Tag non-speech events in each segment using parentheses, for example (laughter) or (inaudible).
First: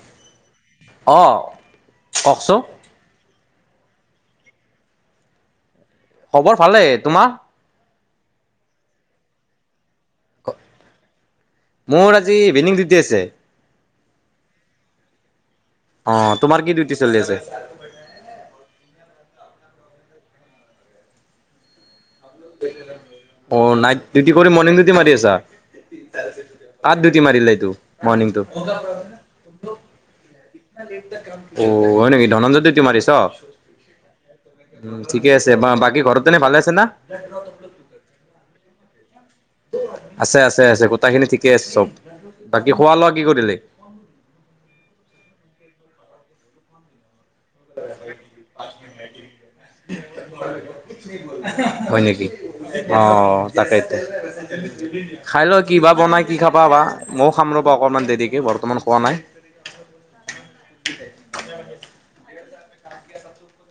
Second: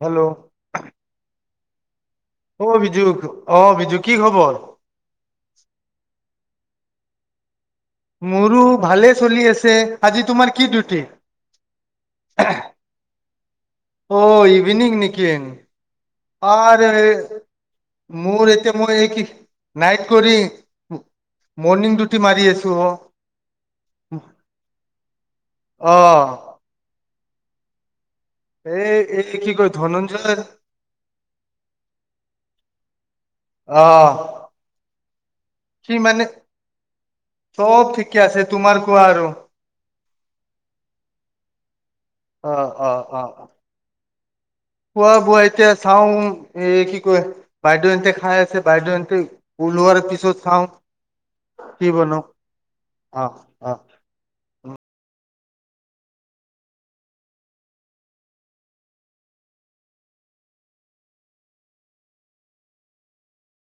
Hello অ', কওকচোন অ বিজু অ বিজু কি খবৰ খবৰ ভালে তোমাৰ? মোৰো ভালে চলি আছে। আজি তোমাৰ কি ডিউটি মোৰ আজি ইভিনিং ডউটি আছে। অ ইভিনিং নিকি। অ', তোমাৰ কি ডিউটি আৰু চলি আছে? মোৰ এতিয়া মই এই কি। নাইট কৰি মৰ্ণং অ নাইট ডিউটি কৰি মৰ্ণং ডিউটি মাৰি আছা। অ মাৰিলে তো মৰ্ণং এই এই কি কয় ধনঞ্জয় অ হয় নেকি ধনঞ্জয় ডিওতি তু মাৰিছ অ উ ঠিকে আছে বা সি বাকী ঘৰত মানে তেনে ভালে আছে না চব ঠিকে আছে তোমাৰ কোৱা? অ আছে আছে আছে গোটেই খিনি ঠিকে আছে চব অ বাকী অ খোৱা লোৱা কি অ কৰিলি? কোৱা বোৱা চাওঁ এ কি কয় বাইদেউহতে খাই আছে বাইদেউহতে ওলোৱাৰ পিছত চাও কি হয় বনাও নেকি অ তাকে ইতে খাই ল কি বাা বনাই কি খাবা বাা ময়ো খাম ৰ'বা অকনমান দেৰিকে বৰ্তমান খোৱা নাই।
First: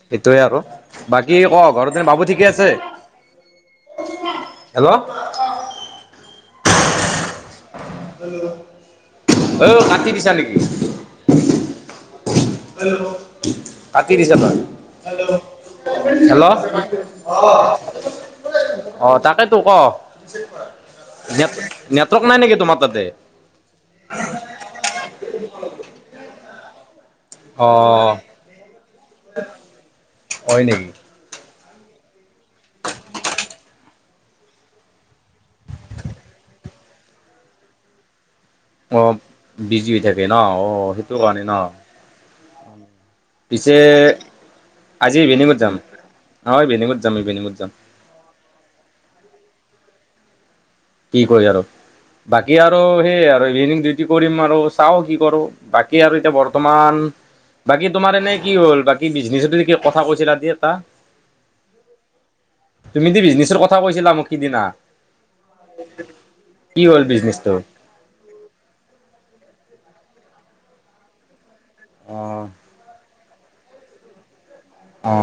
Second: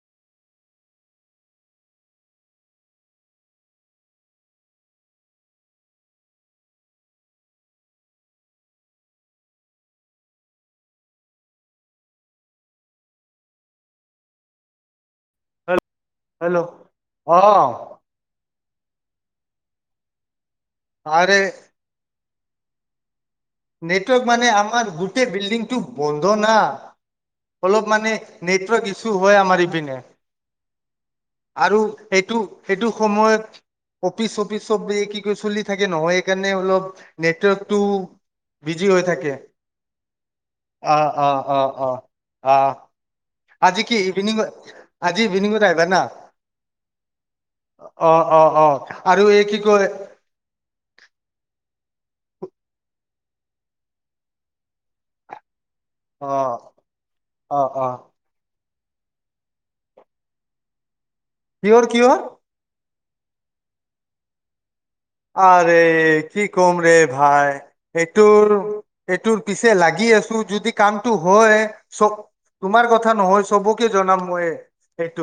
সেইটোৱে আকো বাকী ক ঘৰতেনে বাবু ঠিকে আছে হেল্ল'। অ কাটি দিছা নেকি? কাটি দিছা তই। হেল্ল', অ। অ তাকেতো ক। আৰে নেপ নেপ নাই নেকি তোমাক তাতে নেটৱৰ্ক মানে আমাৰ গোটেই বিল্ডিংটো বন্ধ না। অ অলপ মানে নে (inaudible) শু হয় আমাৰ পিনে। হয় নেকি আৰু সেইটো সেইটো সময়ত অফিচ চফিচ চব কি ক চলি থাকে নহয় সেইকাৰণে অলপ নেটৱৰ্কটো বিজি অ হৈ থাকে বিজি হৈ থাকে ন অ সেইটো কাৰণে ন। অহ। পিছে আজি কি ইভিনিংত আজি ইভিনিঙত আহিবা না? অ ইভিনিঙত যাম ইভিনিঙত যাম অ অ অ আৰু এই কি কয় কি ক আৰু বাকী আৰু সেইয়াই আৰু ইভিনিং ডিউটি কৰিম আৰু চাও কি কৰো। বাকী আৰু অ এতিয়া বৰ্তমান অ অ বাকী তোমাৰ এনে কি হ'ল? বাকী বিজনেচদি ক কথা কৈছিলা যি এটা। কিহৰ কিহৰ? তুমি দি বিজনেছৰ কথা কৈছিলা মোক সিদিনা আৰে কি কম ৰে হ'ল ভাই বিজনেচটো? এইটোৰ এইটোৰ পিছে লাগি আছো যদি কামটো হয় চ অ' তোমাৰ কথা নহয় চবকে জনাম মই। অ সেইটো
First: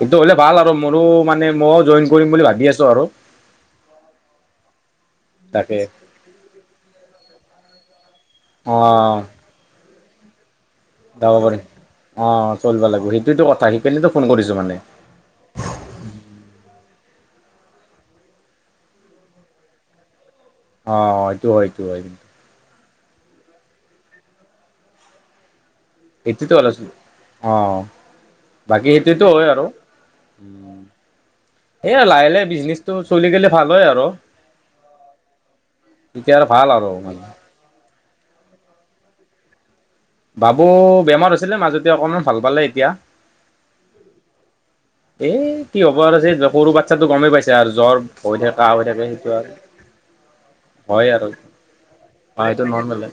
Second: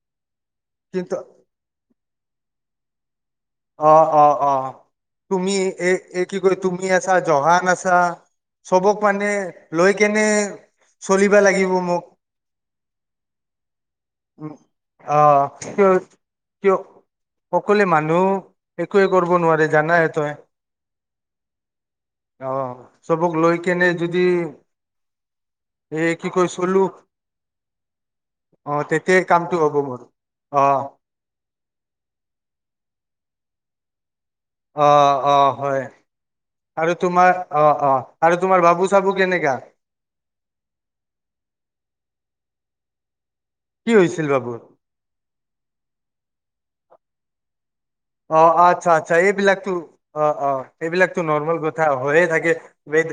সিটো হলে ভাল আৰু মোৰো কিন্তু মানে মইও জইন কৰিম বুলি ভাবি আছো আৰু। অ অ অ তুমি তাকে এ কি ক তুমি আছা জহান আছা চবক অ' মানে লৈ কেনে যাব চলিবা পাৰি লাগিব মোক অ চলিব লাগিব সেইটোৱেতো কথা সেইকাৰণে উ অ ক অকলে মানুহ একোৱে কৰিব নোৱাৰি জানাই তই অ হয়টো হয় অ চবক লৈ কেনে যদি এ কি কয় এতিতো অল, চলো অ'! অ বাকী তেতিয়াই সেইতিতো হয় কামটো আৰু, হ'ব মোৰ অ সেইয়া লাহে লাহে বিজি কেছটো চলি গ'লে ভাল হয় আৰু। অ' অ' হয়! তেতিয়া ভাল আৰু মানে তোমাৰ, অ'! অ'! আৰু তোমাৰ, বাবু চাবু কেনেকা? বাবু বেমাৰ হৈছিলে মাজতে, অকনমান ভাল পালে এতিয়া। কি হৈছিল বাবুৰ? এ কি হ'ব আৰু, সেই সৰু বাচ্ছাতটো গমেই পাইছা আৰু। জ্বৰ হৈ অ' থাকে কাহ হৈ আচ্ছা, থাকে আচ্ছা, সেইটো আৰু এইবিলাকতো অ'! অ'! হয় এইবিলাকতো আৰু অ নৰ্মাল কথা, হৈয়ে থাকে, সেইটো নৰ্মেলে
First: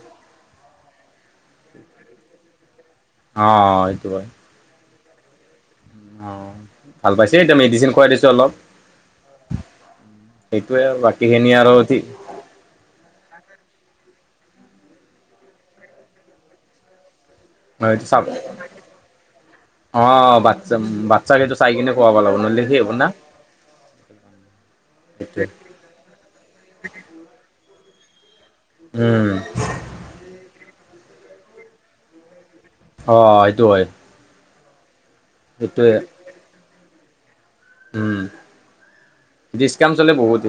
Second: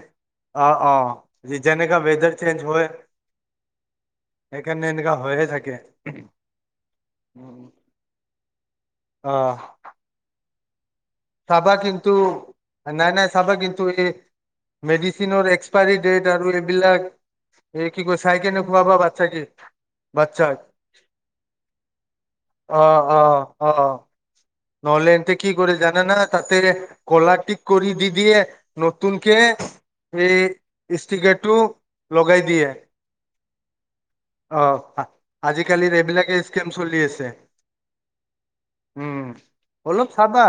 অ' অ' যেনেকা ৱেদাৰ চেঞ্জ হয় অ' সেইটো হয়। হয়হে থাকে। অ' ভাল পাইছে এতিয়া মেডিচিন খুৱাই দিছো অলপ। অঁ! সেইটোৱে, বাকি চাবা কিন্তু নাই, নাই চাবা কিন্ত এতিয়া মেডিচিনৰ এক্সপাইৰী ডেট আৰু এইবিলাক অ এই কি এইটো কয় চাব, চাই কেনে খোৱাবা বাচ্ছা কি অ' বাচ্ছাক বাচ্ছা বাচ্ছাক এইেটো চাই কিনে খোৱাব লাগিব নহলে হেৰি হ'ব না। নহ'লেতে সেইটোৱে কি কৰে জানে না, তাতে কলা টিক কৰি দি‌ দিয়ে উম নতুনকে এই ষ্টিকাৰটো লগাই দিয়ে। অ' সেইটো হয়। অ'! সেইটোৱে আজিকালিৰ এইবিলাকে গেম চলি আছে। উম! উম ডিচকাউণ্ট অলপ চলে বহুত চাবা,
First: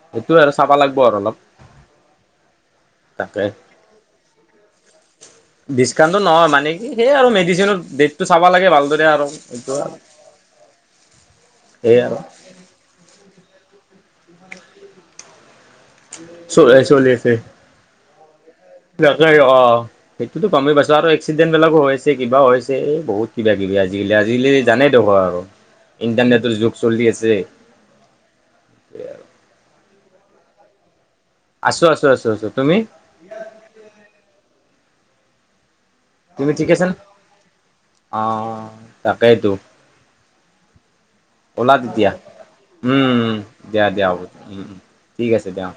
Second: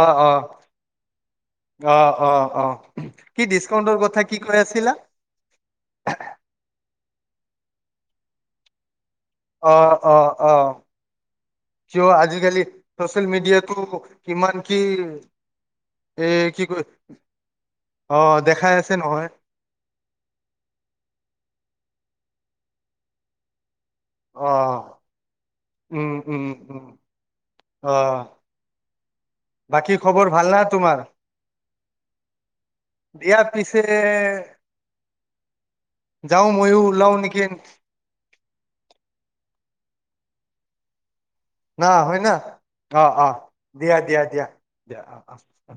অ' সেইটোৱে অ' আৰু চাব লাগিব আৰু অলপ আহ, অ, আহ, তাকে কি ডিচকাউন্টৰ কথা কি কৈ আছিলা? সেয়ে আৰু, ‌ মেডিচিননৰ ডেটটো চাব লাগে ভালদৰে আৰু। এইটো আৰু অ' অ' অ' সেই কিয় আৰু আজিকালি চচিয়েল মিডিয়াতটো কিমান কি এ কি ক চ' চলি আছে, অ দেখাই আছে নহয় তাকে অ সেইটোতো গমেই পাইছোঁ আৰু এক্সিডেন্ট বিলাকো হৈ আছে। কিবা হৈছে এই বহুত কিবা কিবি আজি আজিকালি, অ আজিকালি জানেই দেখোন আৰু উম উম ইণ্টাৰনেটৰ যুগ উম চলি আছেই, অ আৰু বাকী খবৰ ভাল না তোমাৰ? আছো আছো আছো আছো তুমি দিয়া পিছে যাওঁ তুমি ঠিকে ময়ো আছ ওলাও নেকি অ তাকাই তো ওলা না তেতিয়া হয় না অ উমম অ দিয়া দিয়া হ উম ঠিক আছে দিয়া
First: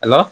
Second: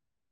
হেল্ল'অ